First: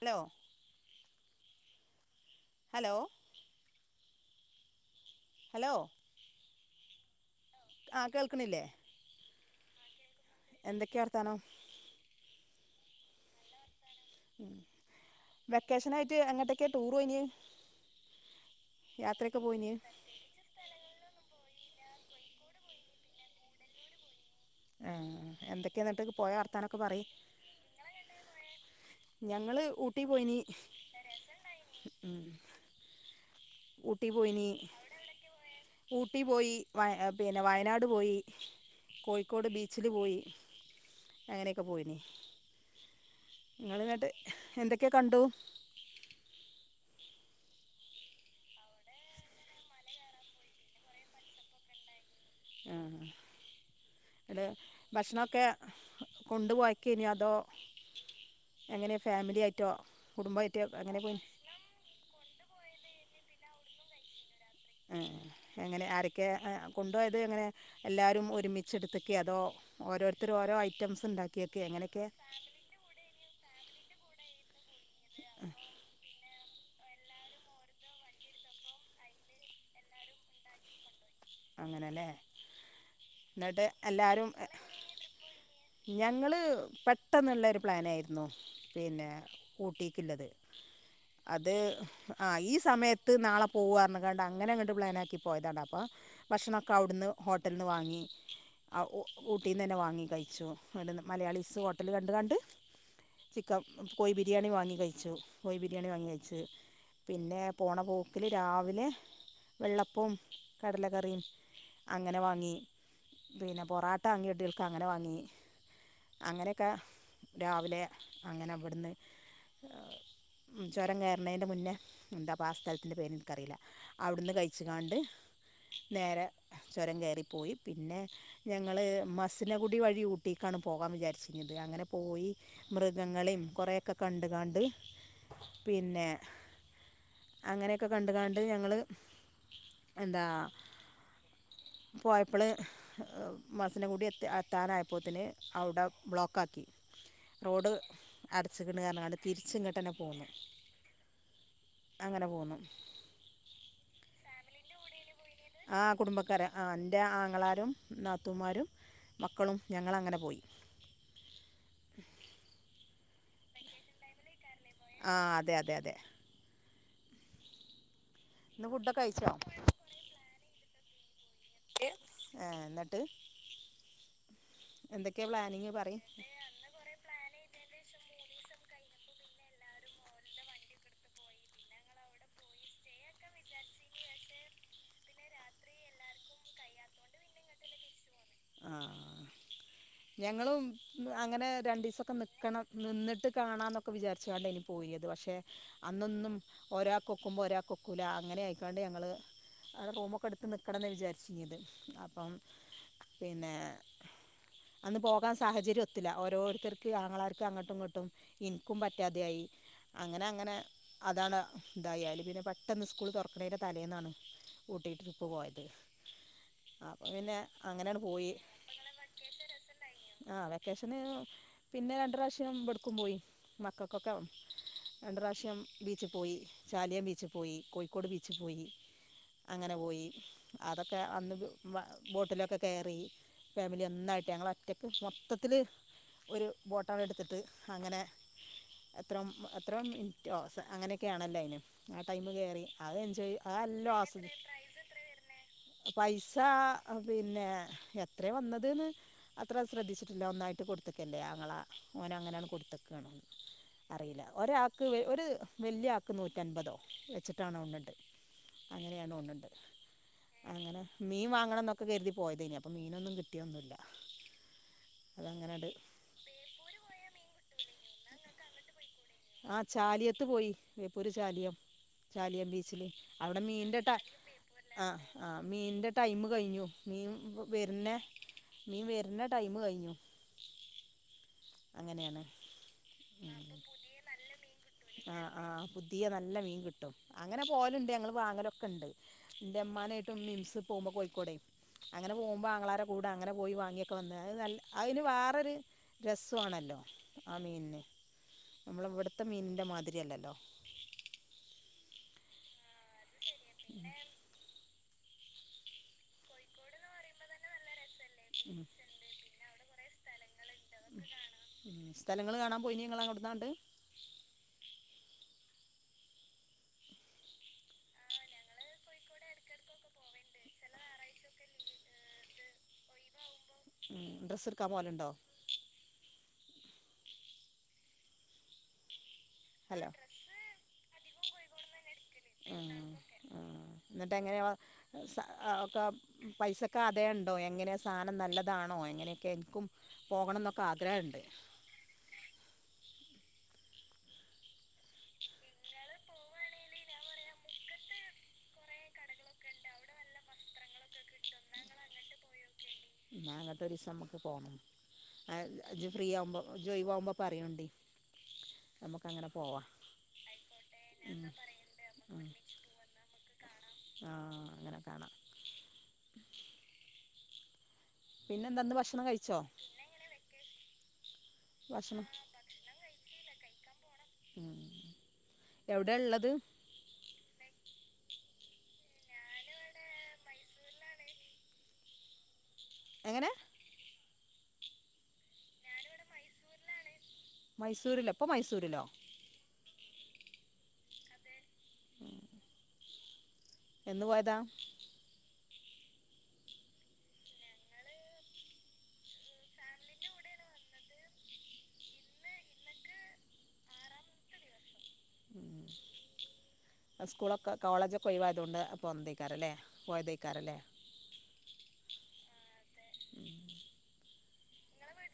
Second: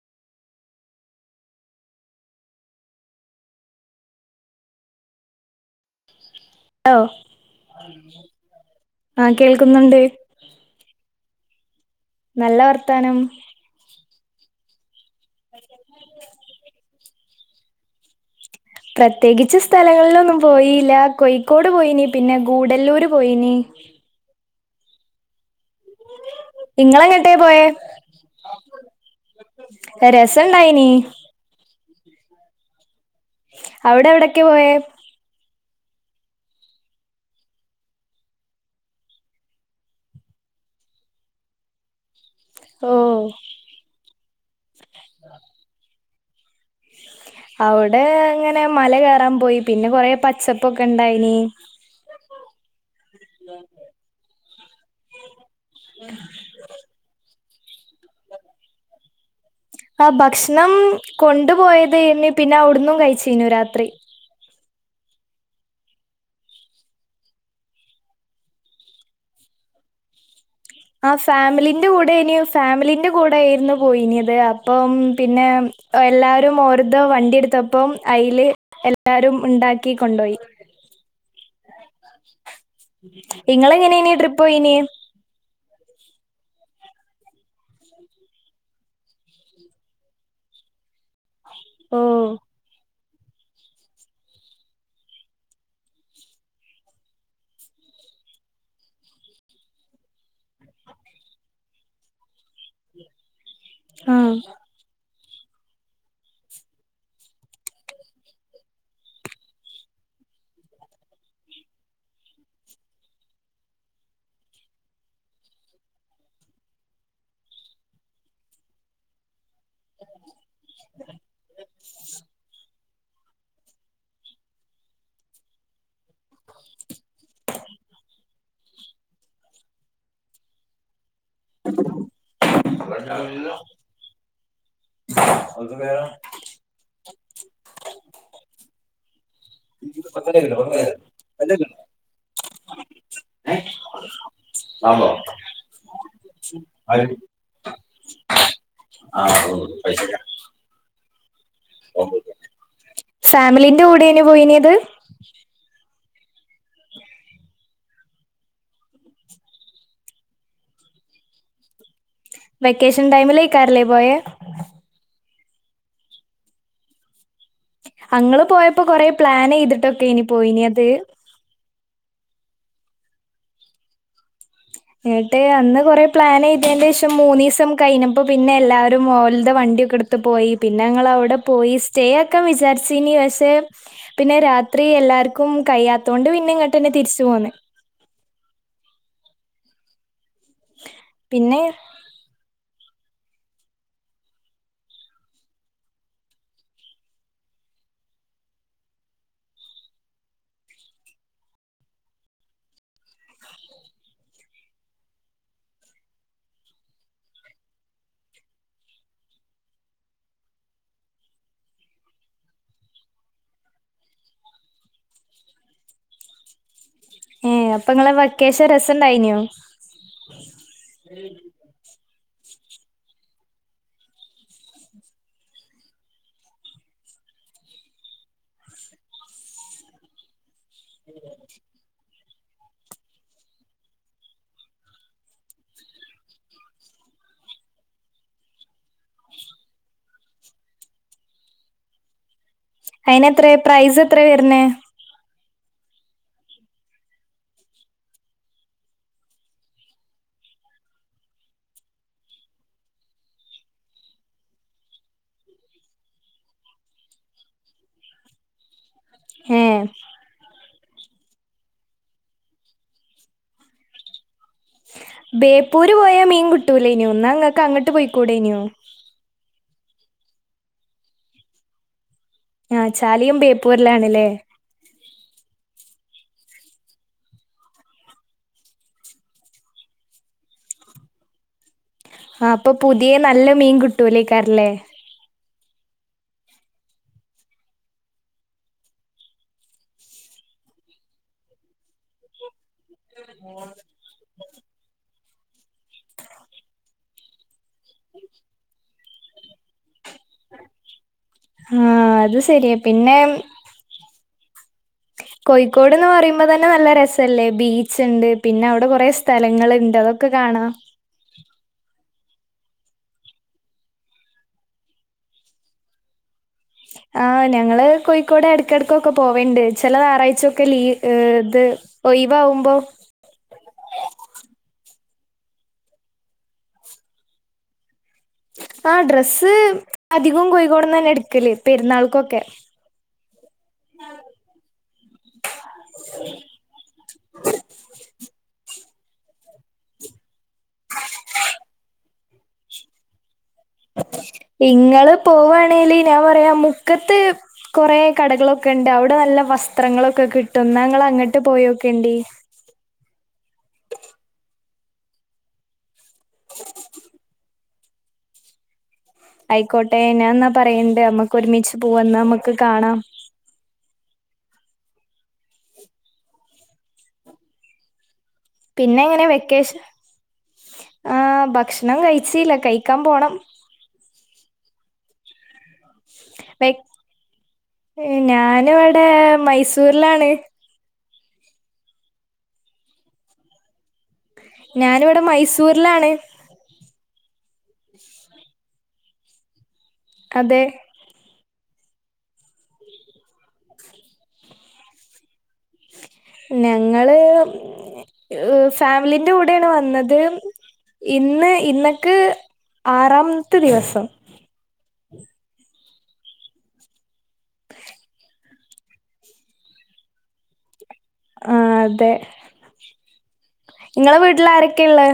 Hello hello hello hello ആ കേൾക്കണില്ലേ ആഹ് കേൾക്കുന്നുണ്ട് എന്തൊക്കെയാ വർത്താനം നല്ല വർത്താനം ഉം വെക്കേഷനായിട്ട് അങ്ങട്ടൊക്കെയ ടൂറ് ഓയ് നി പ്രത്യേകിച്ച് സ്ഥലങ്ങളിലൊന്നും പോയിയില്ല കോഴിക്കോട് പോയിനി പിന്നെ ഗൂഡല്ലൂര് പോയിനി ആഹ് എന്തൊക്കെയ എന്നിട്ട് പോയ വർത്താനൊക്കെ പറി ഇങ്ങളെങ്ങട്ടേ പോയേ ഞങ്ങള് ഊട്ടി പോയിനി രസണ്ടായിനി ഉം ഊട്ടി അവിടെ എവിടൊക്കെ പോയിനി പോയേ ഊട്ടി പോയി പിന്നെ വയനാട് പോയി കോഴിക്കോട് ബീച്ചില് പോയി അങ്ങനെയൊക്കെ പോയി നി ഓ നിങ്ങള് ന്നിട്ട് എന്തൊക്കെയാ കണ്ടു അവിടെ ങ്ങനെ മല കയറാൻ പോയി പിന്നെ കൊറെ പച്ചപ്പൊക്കെ ഇണ്ടായിന് ഇടെ ഭക്ഷണൊക്കെ കൊണ്ടുപോയിക്കയ് നോ അതോ എങ്ങനെ ഫാമിലിയ ആയിട്ടോ കുടുംബമായിട്ടോ എങ്ങനെ പോയി കൊണ്ടുപോയ തെയ് നി ഇന്ന് പിന്നെ അവിടന്നും കഴിച്ചീനു രാത്രി എങ്ങനെ ആരൊക്കെ കൊണ്ടപോയത് എങ്ങനെ എല്ലാവരും ഒരുമിച്ചെടുത്തക്കെ അതോ ഓരോരുത്തർോഓരോ ഐറ്റംസ് ആ ഉണ്ടാക്കിയൊക്കെ ഫാമിലിന്റെ എങ്ങനെയൊക്കെ കൂടെയ്നി ഫാമിലിന്റെ കൂടെ ആയിരുന്നു പോയിനത് അപ്പം പിന്നെ എല്ലാവരും ഓരോ വണ്ടിയെടുത്തപ്പം അയ്ല് എല്ലാവാരും ഉണ്ടാക്കി കൊണ്ടോയി അങ്ങനെല്ലേ ങ്ങള് എങ്ങനെ യിനി ട്രിപ്പ് പോയിന് ഞങ്ങള് പെട്ടെന്നുള്ളരു പ്ലാനായിരുന്നു പിന്നെ ഊട്ടിക്കുള്ളത് അത് ഓ ആഹ് ഈ സമയത്ത് നാളെ പോവ കണ്ട് അങ്ങനെ അങ്ങട്ട് പ്ലാൻ ആക്കി പോയതാണ് അപ്പൊ ഭക്ഷണംമൊക്കെ അവിടുന്ന് ഹോട്ടൽ ന്ന് വാങ്ങി ആഹ് ഊട്ടീ നിന്ന് തന്നെ വാങ്ങി കഴിച്ചു ഒരു മലയാളിസ് ഹോട്ടൽ കണ്ട് കണ്ട് ചിക്കൻ കോഴി ആഹ് ബിരിയാണി വാങ്ങി കഴിച്ചു കോഴി ബിരിയാണി വാങ്ങി കയച്ചു പിന്നെ പോണ പോക്കില് രാവിലെ വെള്ളപ്പവും കടലകറിയും അങ്ങനെ വാങ്ങി പിന്നെ പൊറോട്ട വങ്ങിയ ട്ടിൾക്ക് അങ്ങനെ വാങ്ങി അങ്ങനെയൊക്കെ രാവിലെ അങ്ങനെ അവിടുന്ന് ചുരം കയറുന്നതിൻ്റെ മുന്നേ എന്താ ആഹ് സ്ഥലത്തിൻ്റെ പേര് എനിക്കറിയില്ല അവിടുന്ന് കഴിച്ചുകാണ്ട് നേരെ ചോരം കയറിപ്പോയി പിന്നെ ഞങ്ങൾ മസിനകുടി വഴി ഊട്ടിക്കാണ് പോകാൻ വിചാരിച്ചത് ത് അങ്ങനെ പോയി മൃഗങ്ങളെയും കുറെേൊക്കെ കണ്ട് കാണ്ട് അത് വേറെ അങ്ങനെയൊക്കെ കണ്ടുകാണ്ട് ഞങ്ങള് പട്ട പന അല്ല [unintelligible] പോയപ്പള് മസിന കൂടി എത്താനായപ്പോത്തന് അവിടെ ബ്ലോക്ക ആാക്കി റോഡ് അടച്ചിക്കിണ്ന്ന് റിങ്ങണ്ട് തിരിച്ച ഇങ്ങോട്ട് ന്നെ പോന്നു അങ്ങനെ പോന്നു ഫാമിലിന്റെ കൂടെന് പോയിനത് ആഹ് കുടുംബക്കാരെ ആഹ് എൻ്റെ ആങ്ങളാരും നാത്തൂമാരും മക്കളും ഞങ്ങളങ്ങനെ പോയി വെക്കേഷൻ ടൈമിലേക്കരലേ പോയേ ആഹ് അതെ അതെ അതെ അങ്ങൾ ഇന്ന് പോയപ്പോ ഫുഡൊക്കെ കൊറെ കഴിച്ചോ പ്ലാൻ ചെയ്തിട്ടൊക്കെയ്നി പോയിനിയത് ആഹ് എന്നിട്ട് എന്തൊക്കെയാ ന്നട്ട് പ്ലാനിങ് അന്ന് പറയും കൊറേ പ്ലാൻ ചെയ്തേണ്ടേഷം ഒര് മൂന്നീസം കഴിഞ്ഞപ്പൊ പിന്നല്ലാരും ഓൽതെ വണ്ടിയെക്കെടുത്ത് പോയി. പിന്നങ്ങളവടെ. പോയി, സ്റ്റേ ആക്കാൻ വിചാരിച്ചീനി പക്ഷേ, പിന്നെ രാത്രി എല്ലാർ. ക്കും കയ്യാത്തോണ്ട് പിന്നെ, ഇങ്ങട്ടെന്നെ തിരിച്ച് പോന്ന്. ആഹ്, ഞങ്ങളും അങ്ങനെ പിന്നെ രണ്ടീസൊക്കെ നിക് ക്കണം നിന്നിട്ട് കാണാന്നൊക്കെ, വിചാരിച്ചിക്കാണ്ടെയ്നി പോയെത് പക്ഷെ അന്നൊന്നും ഒരാക്കൊക്കുമ്പോ ഒരാകൊക്കൂല, അങ്ങനായിക്കാണ്ട് ഞങ്ങള്. അവടെ റൂമൊക്കെ എട്ത്ത് നിക്കണന്നെ വിചാരിച്ചീന്നത് അപ്പം പിന്നെ. അന്ന് പോകാൻ സാഹചര്യം ഒത്തില്ല. ഓരോര്ത്തർക്ക്, ആങ്ങളാർക്ക് അങ്ങട്ടും, ഇങ്ങട്ടും. ഇൻക്കും പറ്റാതെയായി. അങ്ങനെ, അങ്ങനെ, അതാണ് ഇതായി, അയല് പിന്നെ പെട്ടെന്ന് സ്കൂള് തെറക്ക്ണെയ്ൻ്റെ തലേന്നാണ്. ഊട്ടി ട്രിപ്പ് പോയത് അപ്പ പിന്നെ ഏ അപ്പൊ അങ്ങനാ നിങ്ങളെ പോയി, വെക്കേഷൻ രസണ്ടായിനോ ആ വെക്കേഷന്. പിന്നെ രണ്ട് പ്രാവശ്യം വട്ക്കും പോയി മക്കൾക്കൊക്കെ രണ്ട് പ്രാഷ്യം ബീച്ച് പോയി. ചാലിയം ബീച്ച് പോയി. കോഴിക്കോട് ബീച്ച് പോയി. അങ്ങനെ പോയി, അതൊക്കെ അന്ന് വ ബോട്ടിലൊക്കെ. കേറി, ഫാമിലി ഒന്നായിട്ട് ഞങ്ങളൊറ്റെക്ക് മൊത്തത്തില്. ഒര് ബോട്ടാണ്ടെടുത്തിട്ട് അങ്ങനെ. എത്രം എത്രോ മിൻറ്റോ അങ്ങെനെക്കെ ആണല്ലോ അയിന് ആ ടൈമ് കേറി. അത് എൻജ്ജേയ് അയിനെത്ര അഎല്ലം പ്രൈസ് എത്ര ആസ്വതി വരുന്നേ പൈസാ പിന്നെ. എത്ര വന്നത് ന്ന്. അത്ര ശ്രദ്ധിച്ചിട്ടില്ല ഒന്നായിട്ട് കൊടുത്ത്ക്കെല്ലെ ആങ്ങളാ ഓനങ്ങനാണ്ട് കൊട്ത്ത്ക്കാണ്. അറീല, ഒരാക്ക് ഒരു വല്യ ആക്ക് നൂറ്റൻപതോ വെച്ചിട്ടാണ് തോൺണ്ണ്ട്. അങ്ങനെയാ തോൺണ്ണ്ട് ഏ അങ്ങനെ മീൻ വാങ്ങെണ ന്നൊക്കെകെര്തി പോയതെയ്നി അപ്പം മീനൊന്നും കിട്ടിയൊന്നുല്ല. ബേപ്പൂര് പോയാ മീൻ കിട്ടൂലേയ്നോ ന്നാ ഇങ്ങക്ക് അങ്ങെട്ട് പോയ്ക്കൂടെയ്ന്നേ. ആ ചാലിയത്ത് പോയി, വേപ്പൂര് ചാലിയം, ചാലിയം, ബീച്ചില്, ആ ചാലിയും അവടെ മീന്റെ ട്ടാ. ബേപ്പൂരിലാണല്ലേ ആഹ് ആ മീന്റെ ടൈം കഴിഞ്ഞു. മീന് വര്നെ. മീൻ വര്ണ ടൈമ് കഴിഞ്ഞു അങ്ങനെണ്. ആ പ്പ പുതിയേ നല്ല മീൻ കിട്ടൂലെയ്ക്കാര ല്ലെ. ആഹ് ആ പുതിയ നല്ല മീൻ കിട്ടും അങ്ങനെ പേവല്ണ്ട് ഞങ്ങള് വാങ്ങലൊക്കെണ്ട്. ന്റെ മ്മാനെയ്ട്ട് മിംസ് പോകുമ്പോ കോഴിക്കോടെ. അങ്ങനെ പോവ്മ്പെ ആങ്ങളരെകൂടെ അങ്ങനെ പോയി വാങ്ങിയൊക്കെ വന്ന് അത് നൽ അയിന് വേറൊരു. രസ്സു ആണല്ലോ ആ മീൻന്. നമ്മളവ്ട്ത്തെ മീനിൻ്റെ മാതിരിയല്ലല്ലോ. ആ അത് സെരിയാ പിന്നെ. പിന്നെ. കോഴിക്കോട്ന്ന് പറിം. ള്ള തന്നെ നല്ല രസല്ലേ. ബീച്ച്ണ്ട്, പിന്നെ അവ്ടെ കൊറേ സ്ഥലങ്ങള്ണ്ട്, അതൊക്കെ കാണാം. സ്ഥലങ്ങള് കാണാൻ പോയീന്നേ ഞള് അവട്ന്നാണ്ട്. ആ ഞങ്ങള് കോഴിക്കോട് എടക്കെടക്കൊക്കെ പോവെണ്ട് ചെല ഞാറായ്ച്ചൊക്കെ ലീ അ് ത്. ഒയിവിവുമ്പോ. ഉം ഡ്രസ്സ് എട്ക്കാൻ പോവലുണ്ടോ. ആ ഡ്രസ്സ് ഹലോ അധികം കോയിക്കോട്ന്നെന്നേ എട്ക്കല് പെരുന്നാൾക്കൊക്കെ. ആ ന്ന്ട്ടെങ്ങനെ വ സ ഒക്കപ്. പൈസക്കാതേയണ്ടോ. എങ്ങനെ സാനം നല്ലതാണോ. എങ്ങനെക്കെ ൻക്കും. പോകണന്നൊക്കെ ആഗ്രഹണ്ട്. ഇങ്ങള് പോവാണെങ്കില് ഞാ പറയാ മുക്കത്ത്. കൊറേ കടകളൊക്കെണ്ട് അവ്ടെ നല്ല വസ്ത്രങ്ങളൊക്കെ കിട്ടും. ന്നാ ങ്ങള് അങ്ങെട്ട് പോയേക്കെണ്ടി. ന്നാ അങ്ങെട്ട് ഒരീസം നമ്മക്ക് പോണം. ആ ജ് ഫ്രീ ആവുമ്പോ ജൊയ് വാവുമ്പൊ പറയോണ്ടി നമുക്ക് അങ്ങനെ പോ- ആയ്ക്കോട്ടെ നാ ന്നാ പറയണ്ട് നമ്മക്ക് ഒരുമിച്ച് പോവ ന്ന നമ്മക്ക് കാണാം ആ അങ്ങനെ കാണ പിന്നെന്താ ഇന്ന് പിന്നെ ഭക്ഷണം എങ്ങനെ കഴിച്ചോ വെക്കേഷൻ ആ ഭക്ഷണം കഴിച്ചല്ല കഴിക്കാം പോണം ഉം എവ്ടെ ള്ളത് വെക് ഏ ഞാന് വടെ മൈസൂര്ലാണ് എങ്ങനെ ഞാന് വടെ മൈസൂര്ലാണ് മൈസൂര്ലൊ ഇപ്പോ മൈസൂര്ലോ അതെ ഉം എന്ന് പോയതാ ഞങ്ങള് ഫാമിലിന്റെ കൂടെയാണ് വന്നത് ഇന്ന് ഇന്നക്ക് ആറാമത്തെ ദിവസം ഉം ആ സ്കൂളൊക്കെ കോളേജൊക്കെ ഒയ് വായ് തോണ്ട് പോന്നതേക്കാരം ലേ പോയതേയ്ക്കാരം ലേ ആ അതെ ഇങ്ങളെ വീട്ട്ല് ആരെക്കേള്ളത്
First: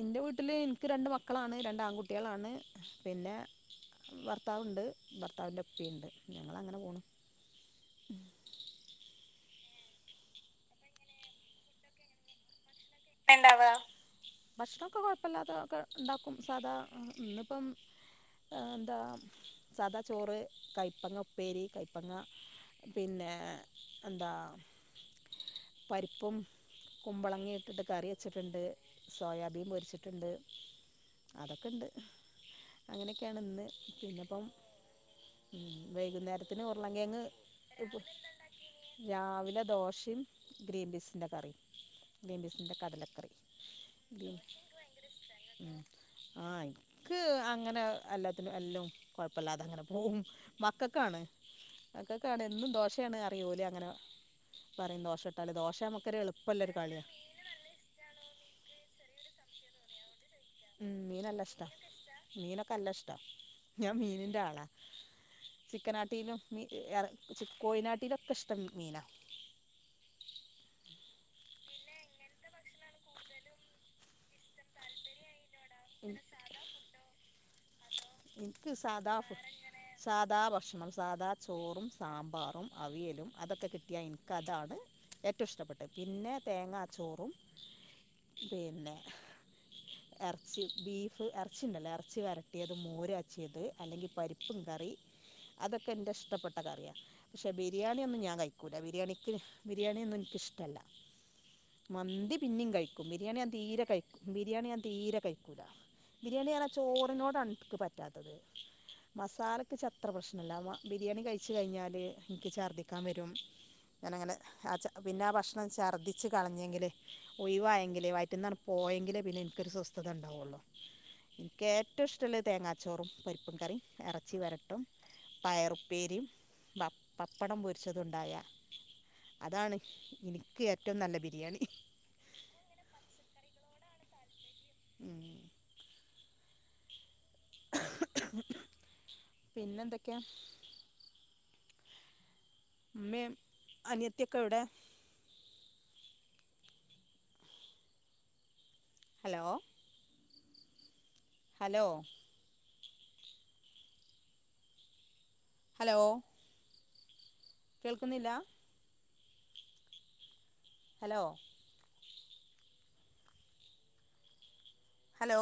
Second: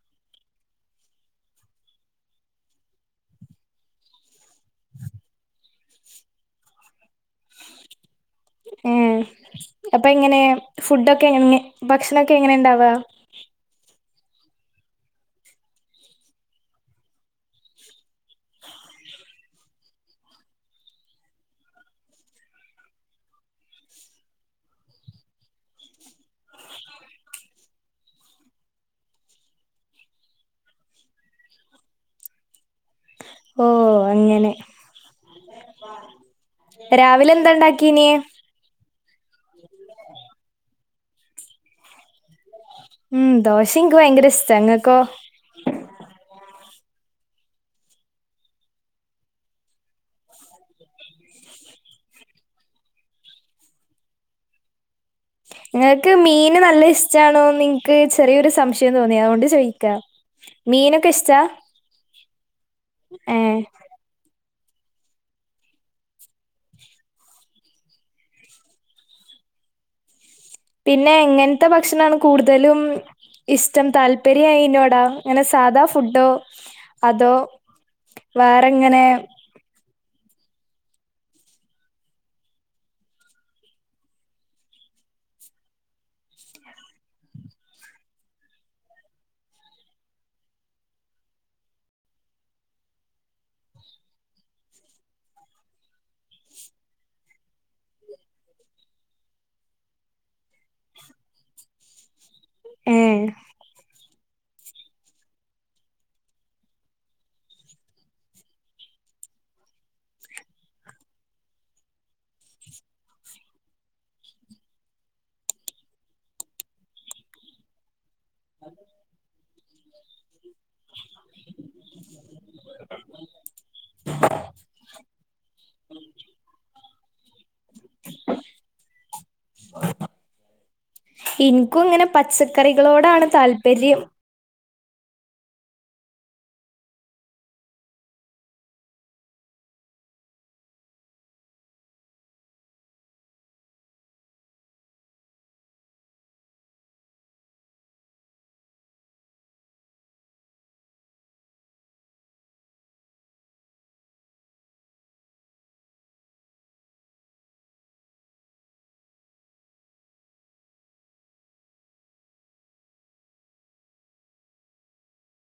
ഇൻ്റെ വീട്ട്ല് എനിക്ക് രണ്ട് മക്കളാണ് രണ്ട് ആൺകുട്ടികളാണ് പിന്നെ ഭർത്താവുണ്ട് ഭർത്താവിന്റെപ്പീണ്ട് ഞങ്ങള അങ്ങനെ പോണ് ഏ അപ്പൊ എങ്ങനെ ഫുഡൊക്കെ എങ്ങനെ ഭക്ഷണൊക്കെ എങ്ങനെ ണ്ടാവാ ഇണ്ടാവാ ഭക്ഷണൊക്കെ കൊഴപ്പല്ലാത ഒക്കെ ണ്ടാക്കും സാധാ ഇന്നിപ്പം എന്താ സദാ ചോറ് കയ്പ്പങ്ങ ഉപ്പേരി കയ്പ്പങ്ങ പിന്നെ എന്താ പരിപ്പും കുമ്പളങ്ങിട്ട് ഇട്ടിട്ട് കറി വച്ചിട്ടുണ്ട് സോയാബീൻ പൊരിച്ചിട്ടുണ്ട് അതൊക്കെണ്ട് അങ്ങനെയൊക്കെയാണ് ഓ ഇന്ന് പിന്നപ്പം അങ്ങനെ ഉം വൈകുന്നേരത്തിന് ഉർളം കേങ് രാവിലെ എന്താ ഹ് പൊ ഉണ്ടാക്കീന് രാവിലെ ദോഷിം ഗ്രീൻ ബീസിൻ്റെ കറിം ഗ്രീൻപീസ് ഉം ദോശ ഇൻക്ക് ഭയങ്കര ഇസ്താ ഇങ്ങക്കോ ഉം ആയ് ക്ക് അങ്ങനെ എല്ലാത്തിനും എല്ലാം കൊഴപ്പല്ലാതെ അങ്ങനെ പോവും മക്കൊക്കാണ് മക്കക്കാണ് എന്നും ദോശയാണ് അറിയൂ അങ്ങനെ പറയും ദോഷ- ങ്ങൾക്ക് മീന് നല്ല ഇഷ്ടമാണോന്ന് ന്ക് ചെറിയൊരു സംശയം തോന്നി അതുകൊണ്ട് ചോയിക്കാ ഉം മീനൊക്കെ ഇഷ്ടാ മീനല്ലഷ്ടം മീനൊക്കെ നല്ല ഇഷ്ട ഏ ഞാൻ മീനിന്റെ ആളാ ചിക്കനാട്ടിയിലും മീ കോയിനാട്ടിയിലൊക്കെ ഇഷ്ടം മീനാ പിന്നെ എങ്ങനത്തെ ഭക്ഷണമാണ് കൂടുതലും ഇസ്ടം താല്പ- പര്യംനോടാ അങ്ങനെ സാധാ ഫുഡോ അതോ എന്ക്ക് വേറെങ്ങനെ സാദാ ഫു- സാധാ ഭക്ഷണം സാധാ ചോറും സാമ്പാറും അവിയലും അതൊക്കെ കിട്ടിയാ എനിക്ക് അതാണ് ഏറ്റവും ഇഷ്ടപ്പെട്ട് പിന്നെ തേങ്ങാച്ചോറും പിന്നെ ഇറച്ചി ബീഫ് ഇറച്ചി ഉണ്ടല്ലോ ഇറച്ചി വരട്- കട്ടിയത് മോരച്ചിയത് അല്ലെങ്കിൽ പരിപ്പും കറി അതൊക്കെ എൻ്റെ ഇഷ്ടപ്പെട്ട കറിയാണ് പക്ഷെ ബിരിയാണിയൊന്നും ഞാൻ കഴിക്കൂല ബിരിയാണിക്ക് ബിരിയാണിയൊന്നും എനിക്കിഷ്ടമല്ല മന്തി പിന്നും ഏ കഴിക്കും ബിരിയാണി ഞാൻ തീരെ കഴിക്കും ബിരിയാണി ഞാ തീര കഴിക്കൂല ബിരിയാണി അറിഞ്ജ ചോ - നോടണ് ന്ക് പറ്റാത്തത് മസാലക്ക്ച്ച അത്ര പ്രശ്നമല്ല ബിരിയാണി കഴിച്ച കഴിഞ്ഞാല് എനിക്ക് ഛർദ്ദിക്കാൻ വരും ഞാനങ്ങനെ ആ പിന്നെ ആ ഭക്ഷണം ഛർദ്ദിച്ച് കളഞ്ഞെങ്കിൽ ഒഴുവായെങ്കിലെ വ - ന്നാർ പോയെങ്കിലേ പിന്നെ എനിക്കൊരു സ്വസ്ഥത ഉണ്ടാവുള്ളോ ഇനിക്കേ റ്റവും ഇഷ്ടുള്ളെ തേങ്ങാച്ചോറും പരിപ്പും കറിം ഇറച്ചി വരട്ടും പയറുപ്പേരിം ബ പപ്പടം പൊരിച്ചതുണ്ടായ അതാണ് ഇനിക്ക് ഏറ്റും നല്ല ബിരിയാണി ഇനിക്കും ഇങ്ങനെ പച്ചക്കറികളോടാണ് താല്പര്യം ഉം പിന്നെന്തൊക്കെയാ? മ്മേം അനിയത്തിക്കെവിടെ? ഹലോ ഹലോ ഹലോ കേൾക്കുന്നില്ലാ? Hello hello